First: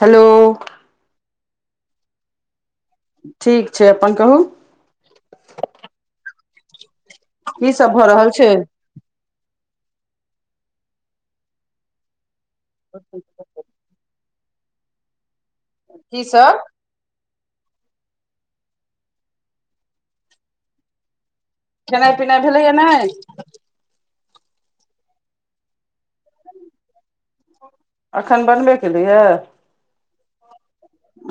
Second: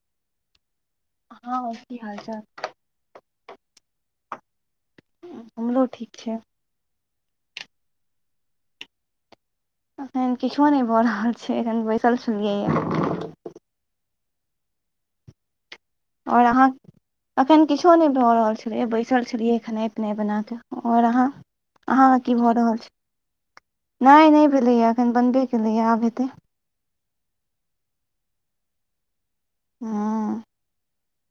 Hello हँ की‌ हाल चाल ठीक छै अपन कहू हमरो ठीक छै की सब भऽ रहल छै एखन किछो नहि भऽ रहल छै एखन बैसल छलियैए ठ [unintelligible] की आओर सब अहाँ अखन किछो नहि भऽ रहल छलै बैसल छलियै खेनाइ पिनाइ बना कऽ आओर अहाँ खेनाइ अहाँके की पिनाइ भऽ भेलैया रहल नहि छै नहि नहि भेलैए एखन बनबे केलैए आब हेतै अखन बनबे केलैए हँ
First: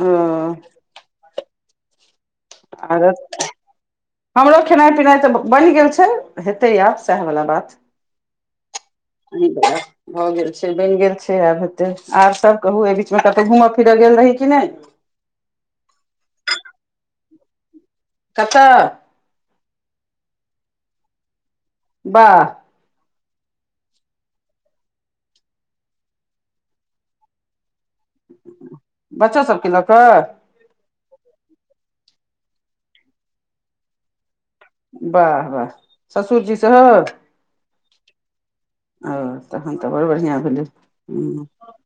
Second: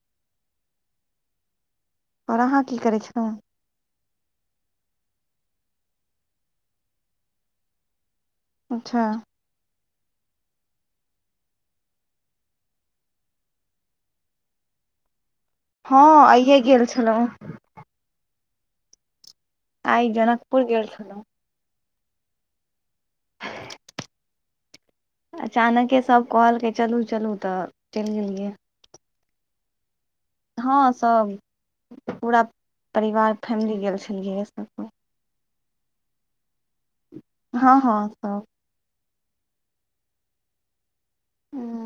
ओ [unintelligible] आओर अहाँ की करै आर छेलौ हमरो खेनाइ पिनाइ तऽ बनि गेल छै हेतै आब सएह बला बात अच्छा ह [unintelligible] भऽ गेल छै बनि गेल छै आब हेते आर सब कहू एहि बीचमे कतौ घूमय फिरय गेल रही कि नहि हँ आइए गेल छेलौ कतऽ आइ जनकपुर गेल छलौ वाह अचानके सब कहलकै चलू चलू तऽ चलि गेलियै बच्चो सबके लऽ कऽ हँ सब पूरा परिवार फैमिली गेल छलियै सब कोइ। वाह वाह ससुरजी सेहो हँ हँ सब ओ तखन तऽ बड बढ़िआँ भेलै ह्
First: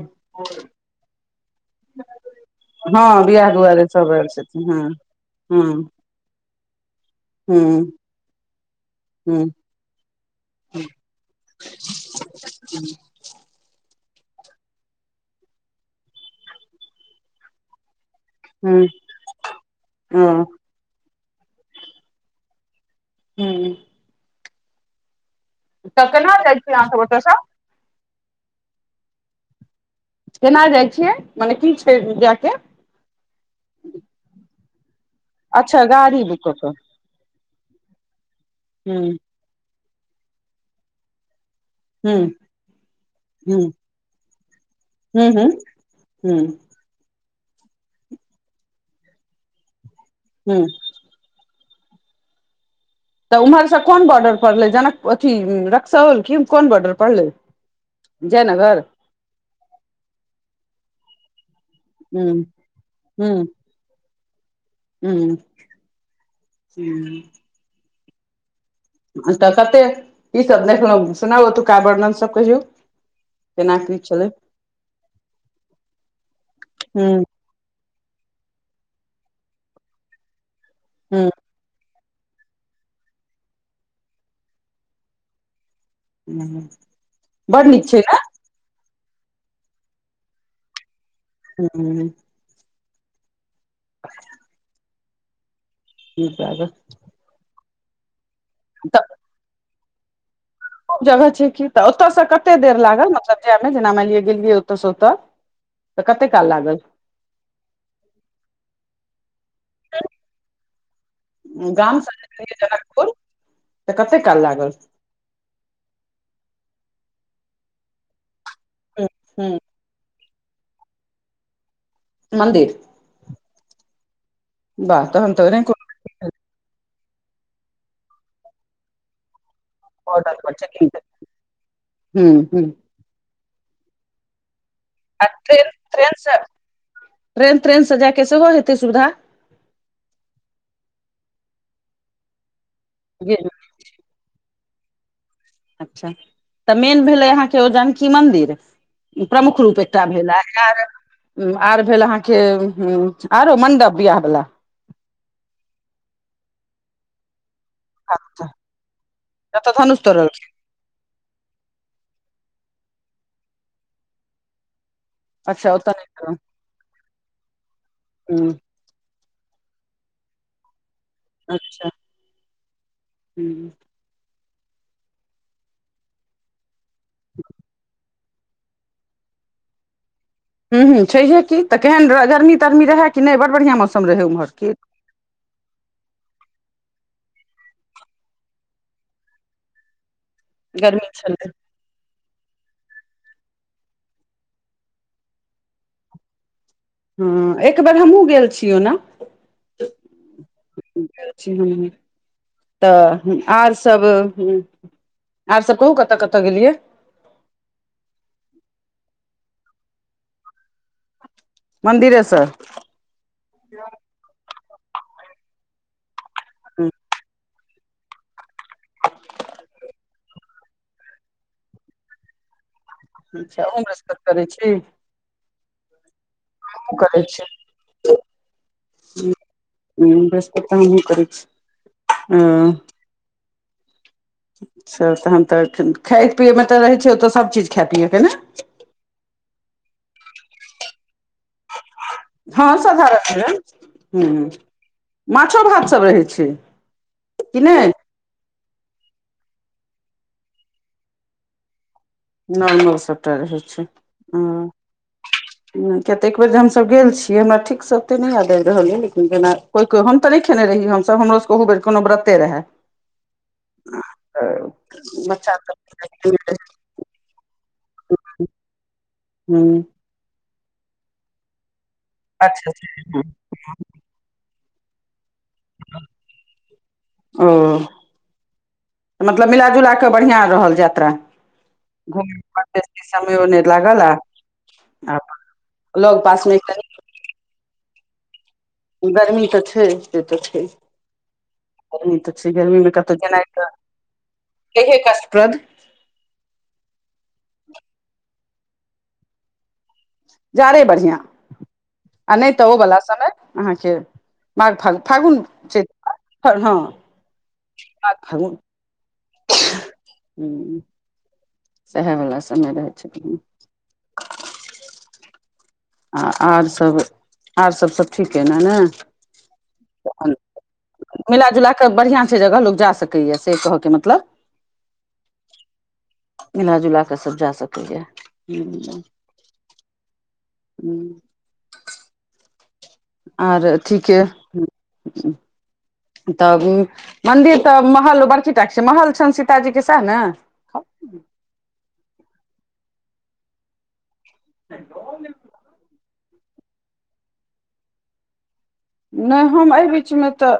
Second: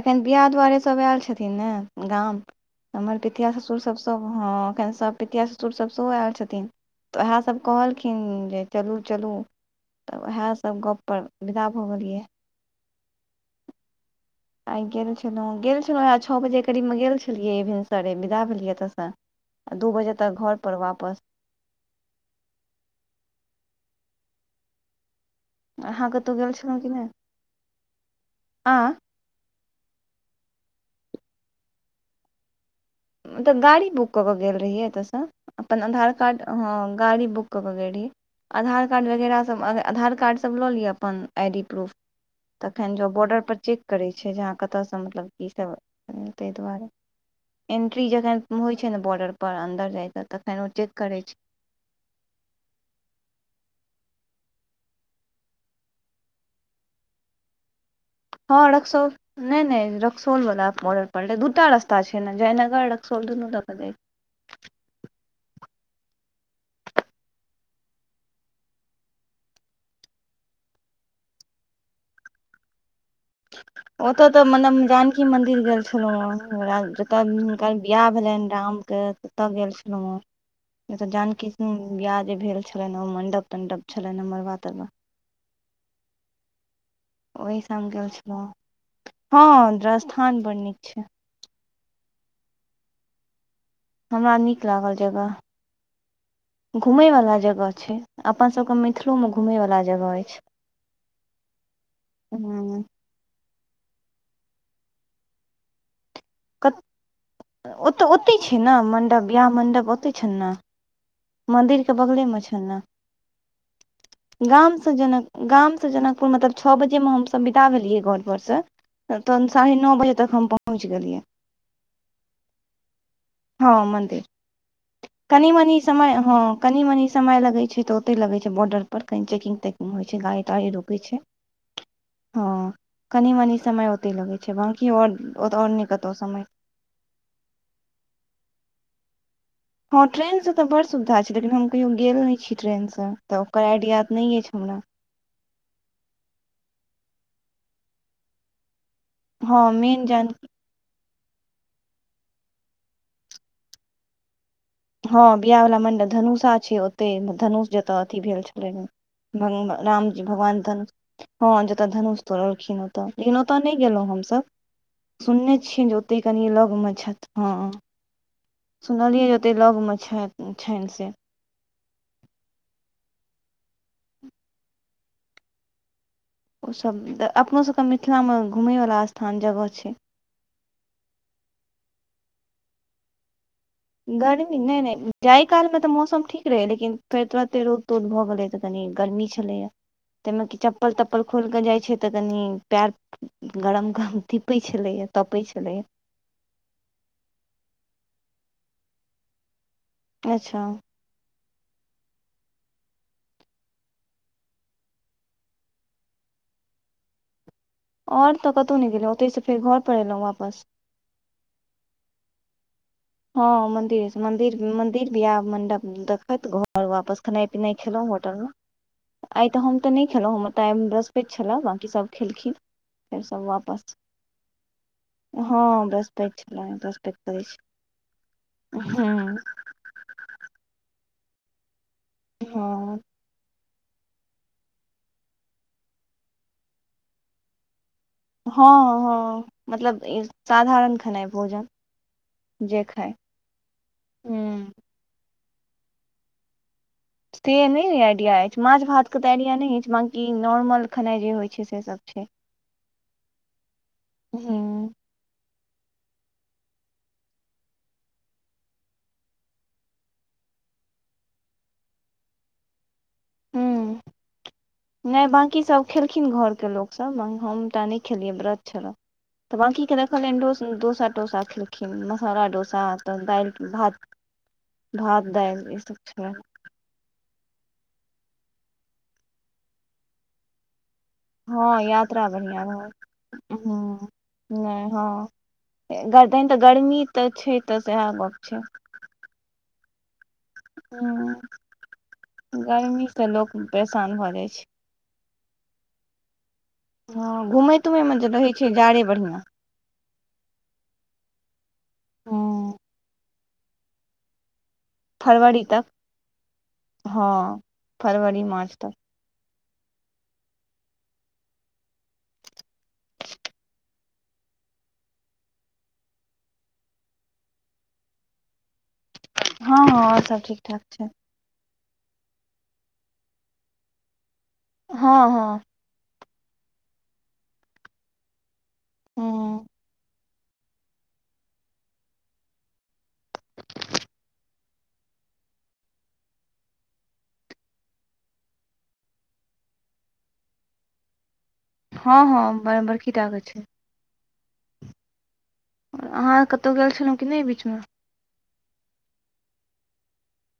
अखैन बियाह दुआरे सब एल छथिन ने गाम हमर हँ बिआह पितिया दुआरे ससुरसभ सब सभ आयल हँ छथिन एखन सभ पितिया हूं ससुरसभ सेहो आयल छथिन तऽ उएहसभ हूं कहलखिन अन जे चलू चलू हूं तऽ ओएह सब गप पर विदा भऽ गेलियै ह [unintelligible] आइ गेल छलों गेल छलों आ छ बजे करीब मे गेल छलियै भि सरे विदा भेलियै हूं एतऽसँ दू बजे ओ तक घर पर वापस हूँ तऽ केना जाय छियै अहां सब ओतऽ सऽ आँय केना जाइ छियै मने की छै जाय के मतलब गाड़ी बुक कऽ कऽ गेल रहियै एतयसँ अच्छा अपन आधार गाड़ी बुक कार्ड कऽ कऽ हाँ गाड़ी बुक कऽ कऽ गेल रही आधार हूं कार्ड वगैरह सब आधार कार्ड सब लऽ लिय अपन आइ डी प्रूफ हूं तखन जाउ बॉर्डर पर हूं चेक करै छै जे अहाँ कतयसँ हूं मतलब हूं कीसभ हूं तै दुआरे एन्ट्री जखन होइ छै न बॉर्डर पर अन्दर जाय कऽ हूं तखैन ओ चेक करै छै तऽ उम्हरसँ कोन बॉर्डर परड़लै जनक अथी रक्सौल की कोन बॉर्डर पड़लै हँ जयनगर रक्सोल नैह रक्सौल बला बॉर्डर परले दूटा रास्ता ता छै ने हूं जयनगर रक्सौल दुनु दऽ कऽ जाय छै हूंम्म तऽ कते की सब देखलहुँ सुनाउ ओतुका वर्णनसभ कहियौ केना की छलै ओतय तऽ मनेब जानकी मंन्दिर गेल छलहुँ हेँ हूं जतय बिआह भेलनि रामके तऽत गेल छलहुँ हेँ जेतऽ हूं जानकी संग हूंम्म बियाह जे भेल छेलैन ओ मंडप तंडप छलनि है मड़बा तरबा ह [inaudible] ओहि ठाम गेल छलहुँ हँ [unintelligible] हँ स्थान बड़ नीक छै हूंम्म हमरा नीक लागल नीक लागल जगह घुमयवला जगह छै अपनसभके तऽ मिथिलोमे घूमयवला जगह अछि। जगह छै कि तऽ ओतयसँ कतेक देर हूँ लागल मतलब जायमे जेना मानि लिअ गेलियै ओतयसँ ओतय? तऽ कते काल कत लागल? ओतऽ ओतहि छै ने मण्डप बियाह मण्डप ओतहि छैन ने। मंन्दिर के गाम से बगले मे गेलियै छै ना। जनकपुर तऽ कते काल लागल गाम से जेना गाम से जनकपुर मतलब छओ बजे मे हमसभ बिदा भेलियै घर पर से ह तहन ह साढ़े नओ बजे तक हम पहुँच गेलियै। मन्दिर हाँ मन्दिर। वाह तहन तऽ कनि नहि मनी समय कोनो हँ कनी मनी समय लगै छै तऽ ओतय लगै छै बॉर्डर पर कनि चेकिंग तेकिंग होइ छै बॉर्डर गाड़ी पर ताड़ी रुकै चेकिंग हम्म हम्म कनी मनी समय ओतय लगै छै बाकी आओर आ ट्रेन आओर नहि ट्रेन कतहु से समय ट्रेन ट्रेनसँ जाइके सेहो हेतै सुविधा। हँ ट्रेनसँ त बड़ सुविधा छै लेकिन हम कहियो गेल नहि छी ट्रेनसँ जी त ओकर आइडिया नहि अछि हमरा अच्छा तऽ मेन भेलै अहाँके ओ जानकी मंन्दिर। प्रमुख हँ रूप एकटा मेन जान भेलै आर आर भेल अहाँके ह आरो मण्डप बियाह बला हँ बियाह वला मंडप धनुषा छै ओते धनुष तऽ अथी भेल छलै जतऽ धनुष रामजी तोड़ल भगवान धन हँ जतय धनुष तोड़लखिन ओत लेकिन ओतय नहि गेलहुँं हमसभ। सुनने अच्छा छियै ओतऽ जे नहि ओते गेलौं कनि लग मे छथि हँ हूँ सुनलियै जे कते लगमे छथि छनि से अच्छा हूंम्म ओसभ तऽ अपनोसभके मिथिलामे घुमैवला स्थान जगह छै। हूँ ह छैहे तऽ केन गमी तरमी रहे कि नहि बड़ बढ़िया मौसम रहै उम्हर गर्मी की नय नय जाहि कालमे तऽ मौसम ठीक रहै लेकिन फेर तुरन्ते रोद तोद भऽ गेलै तऽ कनि गर्मी छलैए। तमे की चप्पल गर्मी तप्पल छलै खोलकेऽ जाइ छै। तऽ कनी पैर गरम धीपैत छलैया तपैत छलैया। हँ एकबर हमहहुँ गेल छियौ ओना। अच्छा अछि हाँ [unintelligible] तऽ आर सब ह आर सब कहू कतऽ कतऽ गेलियै? ओर तऽ कतहु नहि गेलहुँ ओतहिसँ फेर घर पर एयलहुँ वापस। मन्दिरे से हँ मंदिर मंदिर मंदिर बियाह आ मंडप देखत घर हूँ वापस नय खेलहुं होटल मे। आइ तऽ हम तऽ नहि खेलहुँ हमर तऽ आइ बृहस्पति छले बाँकी सभ खेलखिन। फेर सभ अच्छा अहुँ वापस बृहस्पति करै छी हमहुँ हँ बृहस्पति छलै बृहस्पति करैत छी। त [inaudible] हमम्म ह बृहस्पत त हमीहूँ करै छी अ हँ तहन तऽ खाय पियए मे तऽ रहै छै ओतऽ सब चीज खाय पिय के ने हँ हँ मतलब ई साधारण खेनाइ भोजन। हँ जे खाय साधारण भेल ह हूँ माछो भात सब रहै छै। से नहि आइडिया अय माछ भात के तऽ आईडिया नहि छै बकी नॉर्मल खेनाई जे होय छै से सब छै। नॉर्मल सभटा रहै छै हम्म हूँ [inaudible] किया‌ त एक बेरे हमसभ गेल छीयै हमरा ठीकसँ ओते नहि याद आबि रहल य लेकिन जेना हम तऽ नहि खेने रहिय हमसभ हमरो सबके ओहो बेर कोनो व्रते रहै ह नहि बच्चा बकी सब खेलखिन सभ घरके लोक हमटा नहि खेलै व्रत छल तऽ हुँ बकी के कहल डोस तोसा डोसा खेलखिन मसाला अच्छा डोसा तऽ अच्छा दालि भात भात दाईल इ सब छै ओ मतलब मिलाजुला कऽ बढ़िआँ रहल यात्रा हँ यात्रा घुमै बढ़िआँ रह बेसी समयो नहि लागल ह आ नहि आ हँ लग तहन पासमे तऽ एकटा गर्मी तऽ छै तऽ सएह गप छै गर्मी तऽ छै से तऽ हूँ गरमी तऽ छै गर्मीमे गर्मी कतहु से जेनाइ लोक तऽ परेशान भऽ जाइ छै [unintelligible] हँ घुमैत तुमयमे तऽ रहैत छै जाड़े बढ़िआँ जाड़े बढ़िआँ आ नहि तऽ ओवला समय अहाँके माघ फाग फागुन फरवरी च तक हँ हँ माग फरवरी फागुन मार्च तक [unintelligible] सएहे वला समय रहै छथिन आ आरसभ आरसभ त ठीक अइ ने ने हँ हँ आर तहन सब ठीक ठाक छै मिला जुला कऽ बढ़िआं छै जगह लोक जा सकैए से कहऽके मतलब हँ हँ मिलाा जुला कऽ सब जा सकैए हू हूँ हू आर ठीके तऽ मंन्दिर तऽ महल बड़की टाके छै महल छनि सीताजीके सएह नऽ हँ हँ बर बरकी टाकऽ छै [inaudible] अहाँ कतहु गेल छलहुँ कि नहि ई बीचमऽ नहि हम एहि बीचमे तऽ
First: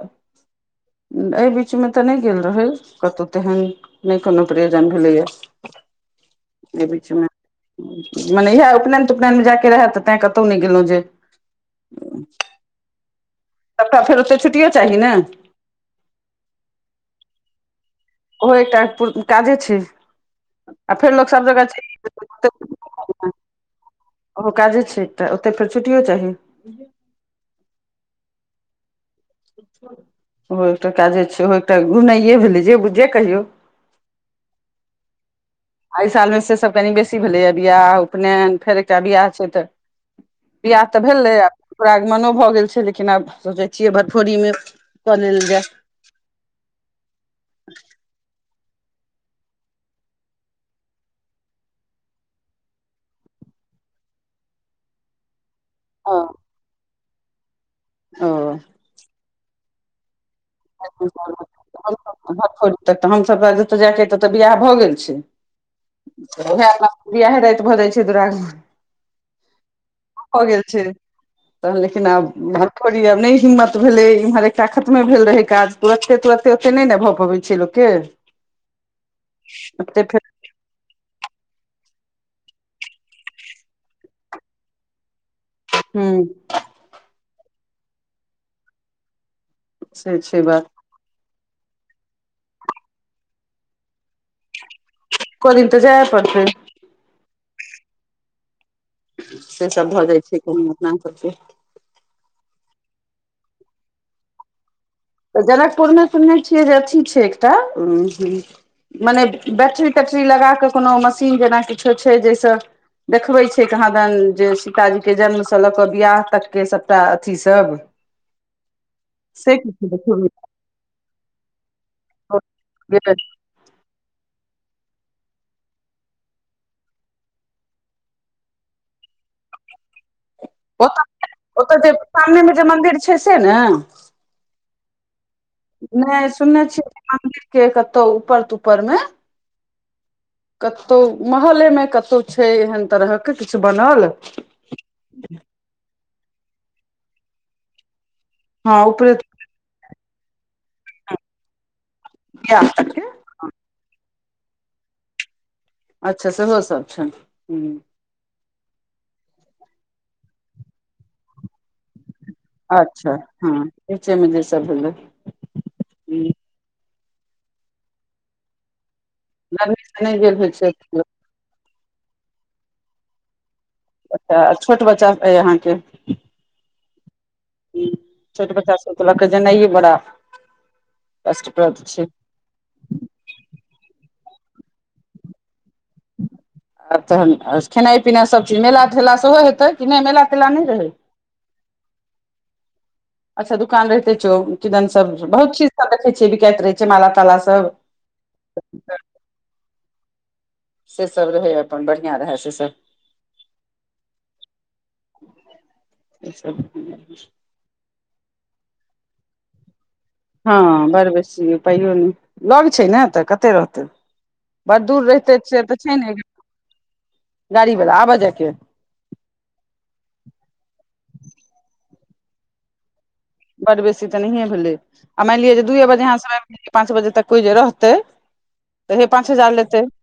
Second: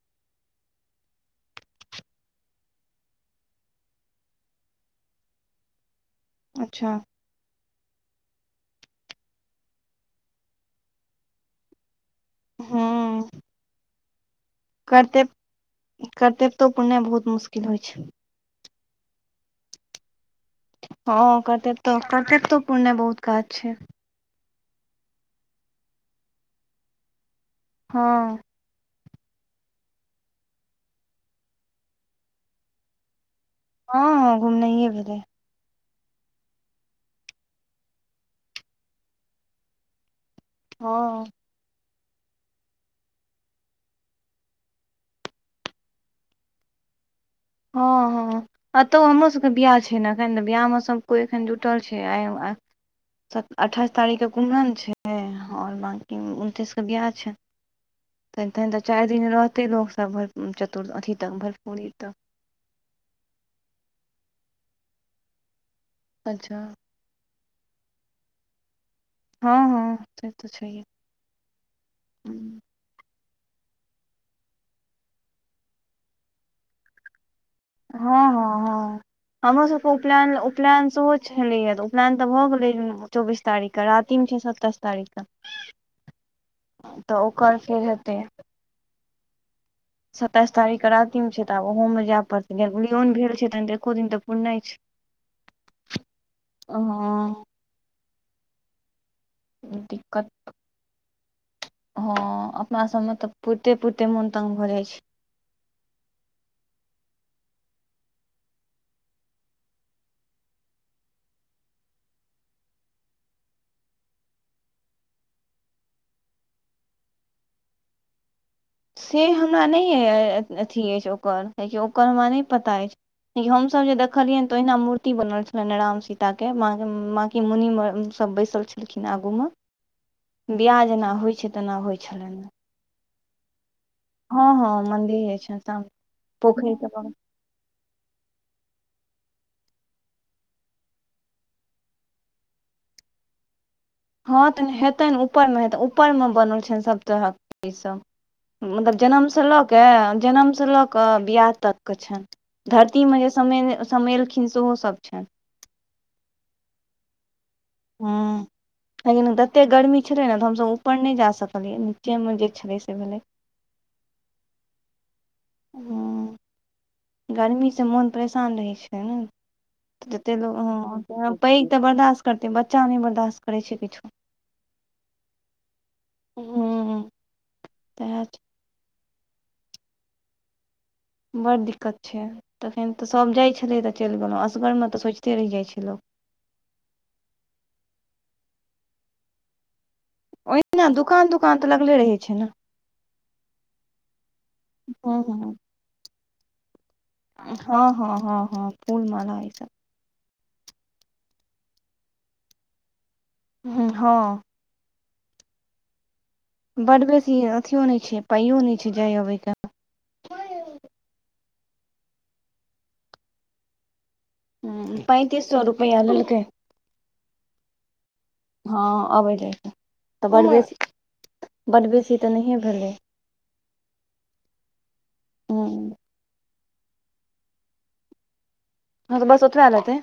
एहि बीचमे तऽ नहि गेल रहै कतहु तेहन नहि कोनो प्रयोजन भेलैएय [inaudible] एहि बीचमे मने इएह उपनयन तु पनयनमे जायके रहए तऽ तैँ कतहु नहि गेलहुँ जे हँ फेरत च [unintelligible] करते करते तो पुरनाइ बहुत मुश्किल होइ छै ओहो एकटा काजे छै आ फेर लोक हँ सब जगह कते तऽ कतेक छै तो पूर्ण बहुत काज छै ओहो काजे छै तऽ ओते फेर छुटियो चाही हँ ओहो एकटा काजे छै ओ एकटा घुनाइए भेलै जे बुझे जे कहियौ हँ हँ घूमनाए भेलै एहि सालमे से सभ कनि बेसी भेलैए बियाह उपनयन फेर एकटा बियाह छै तऽ बियाह तऽ हँ भेलै आ परागमनो भऽ गेल छै लेकिन आब सोचैत छियै भरपोरीमे कऽ लेल जाय हँ हँ एतहु हमरोसभके बियाह छै नऽ एखन तऽ बियाहमे सभ कोइ एखन जुटल छै आ अठाईस तारीख के कुमरन छै आओर बाकी ओ उनतीस कऽ बिआाह ओ छै चारि दिन रहतै लोकसभ भ भेर चतुरर् अथी तक भरपूरी तक भतखोरी तक तऽ हमसभ तऽ जतय जायके ततय बिियाह भऽ गेल अच्छा छैएह बिआहे राति भऽ जाइ छै दुरागमन हँ हँ से हो तऽ गेल छै छैहे तऽ लेकिन आब भतखोरी आब नहि हिम्मत भेलै इम्हर एकटा खतमे भेल रहै काज तुरते तुरते ओते नहि नऽ भऽ पबै छै लोक के हँ हँ हँ हमरो सब कऽ ओते फेर उपलेयन उपलेयन सेहो छलैए तऽ उपनयन तऽ भऽ गेलै चौबीस तारीखके रातिमे छै सत्ताइस तारीखके हू तऽ ओकर फेर हेतै से छै सताइस बात तारीखके रातिमे छै तऽ आब ओहोूमे जाय पड़तै ज उुलो नहि भेल छै तहन एको दिन तऽ पुरनाइ छै एको दिन तऽ जाय पड़तै हँ से सब भऽ जाइ दिक्कत छै कहँ अपना सबके हँ अपना सबमे तऽ पुरते पुरते मोन तंग भऽ जाइ छै तऽ जनकपुरमे सुनने छियै जे अथी छै एकटा ह मने बैटरी तैटरी लगा कऽ कोनो मशीन जेना किछो छै जाहिसँ देखबे छै कहाँ दैन जे सीताजी के जन्म से लऽ क बियाह तक के सबटा अथी सब [inaudible] से हमरा किछु नहि देखबै अथी अछि ओकर कियकि ओकर हमरा नहि पता अछि य हम सब जे देखलियनि ते ओहिना मूर्ति बनल छले राम सीता के माँं के मुनि मे सब बैसल छै किन आगूमे बिआाह ओत जेना होइ छै ओतऽ तेना जे होइ छलै सामने मे जे मंदिर छै से ने हँ हँ मन्दिर हीइन नहि सुनने छियै मन्दिर के कतहु ऊपर त उपरमे कतहु महले मे कतौ छै एहन तरहके किछु बनल हँ तऽ हेतै ने ऊपरमे हेतै ऊपरमे बनल छैनि सभ तरहक चीसभ हँ मतलब उपरे जनमसँ लऽ कऽ जनमसँ लऽ कऽ बियाह तत के छनि तक के धरतीमे जे समेलखिन सेहो सभ छनि अच्छा सेहो सब छैन ह ह लेकिन जतेक गर्मी छलै ने तऽ हमसभ ऊपर नहि जा सकलियै नीचेमे छलै से अच्छा भेलै हँ नीचे मे सब भेल ह गरमीसँ मोन परेशान रहै छै ने गर्मीसँ नहि जते गेल होइ लोग छै हँ पैघ तऽ बर्दाश्त करते बच्चा नहि बर्दाश्त करै छै किछु अच्छा छोट बच्चा अइ अहाँके हू ह छोट बच्चा त लग कऽ जेनाइए बड़ा बडड़ दिक्कत छै तखन तऽ सभ जाइत छलै तऽ चलि गेलहुँ असगरमे तऽ सोचिते रहि जाइत छै लोक आ तहन खेनाइ पिनाइ सब चीज मेला ठेला सेहो हेतै कि नहि मेला ठेला नहि रहै ओहिना दुकान तुकान तऽ लगले रहै छै ने अच्छा दुकान रहिते छै किदन सब हँ बहुत चीज सब देखे छियै बीकाइत रहे छै माला ताला हँ सब हँ हँ हँ फूल माला ई सब से सब रहै अपन बढ़िआं रहै से सब हँ ह [inaudible] बड बेसी अथियो नहि छै पाइयो नहि छै जाय अबयके हँ बड़ बेसी उपाइयो नहि लग छै ने तऽ कते रहतै बड़ ह दूर रहिते पैंतीस सए से तऽ छै रुपैआ ने लेलकै गाड़ी वला आबऽ जायके हँ अबै रहै तऽ बड्ड बेसी बड्ड बेसी तऽ नहिए भेलै बड बेसी तऽ नहिए भेलै आ मानि लिअ ह जे दइए हँ बजे अहाँ सभ आइब गेलयै पाँच बजे तक कोइ जे रहतै हे हँ तऽ पाँच बस हजार ओतबा लेतै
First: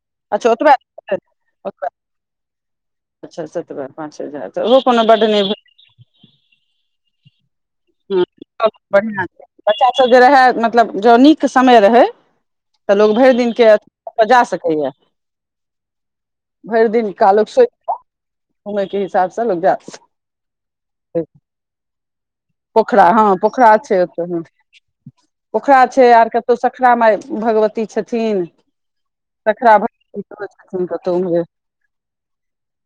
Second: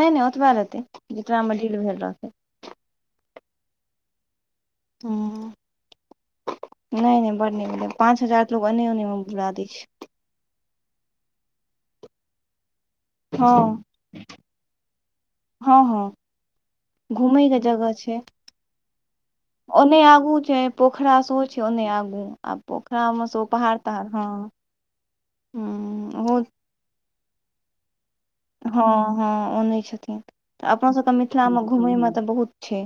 नहि नहि ओतबा अच्छा ओतबे लेतै जकरामे डील ओतबे भेल रहतै अच्छा सतबह पाँच हजार तऽ ओहो कोनो ह बड्ड नहि नहि नहि ब न पाँच हजार लोग एन्ने ओन्ने मे बुरा दै छै से जे रहै मतलब ज नीक समय रहै तऽ लोग भरि दिन हँ के जा सकैएा हँ हँ घूमय कालुक के सोचि जगह कऽ छै घुमय के हिसाब से लोग जा ओने आगू छै पोखरा सकै शोहो छै ओने आगु पोखरा हँ पोखरा छै ओ पोखरा छै ह आर ओहो कतहु खरा मइ भगवती छथिन हँ हँ सखरा ओनैत छथिन भगवती सेहो तऽ छथिन कतहु अपोसभके उम्हरे मिथिलामे घुमयमे तऽ बहुत छै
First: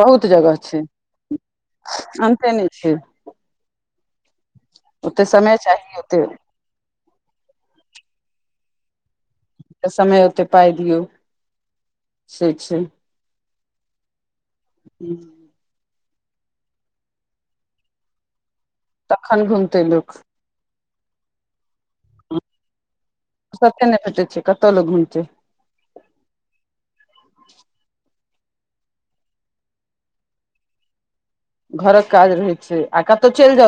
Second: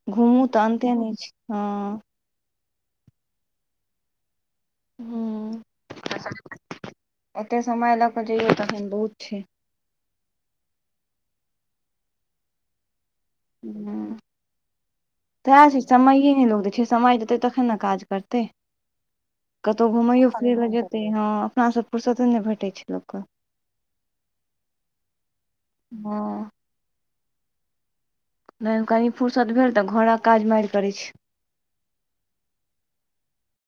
बहुत घूमू जगह तऽ छै अन्ते नहि छै हँ अंते नहि छै ओते समय चाही ओते ओते समय लऽ कऽ जइयौ तखन बहुत छै तऽ समय ओतेक पाय दियौ से छै ह [inaudible] [inaudible] तऽ समय ने लोगै छै समय देतै तखन ने काज करतै तखन घुमतै कतहु लोक घुमैयो ल जेतै हँ अपना सब फुरसते नहि भेटै छै लोकके कते नहि भेटै छैै कतौ लोक घूम छै हँ नहि कनी फुर्सत भेल तऽ घोड़ा काज मारि करैत छै घरक काज रहै छै आ कतौ चलि जाउ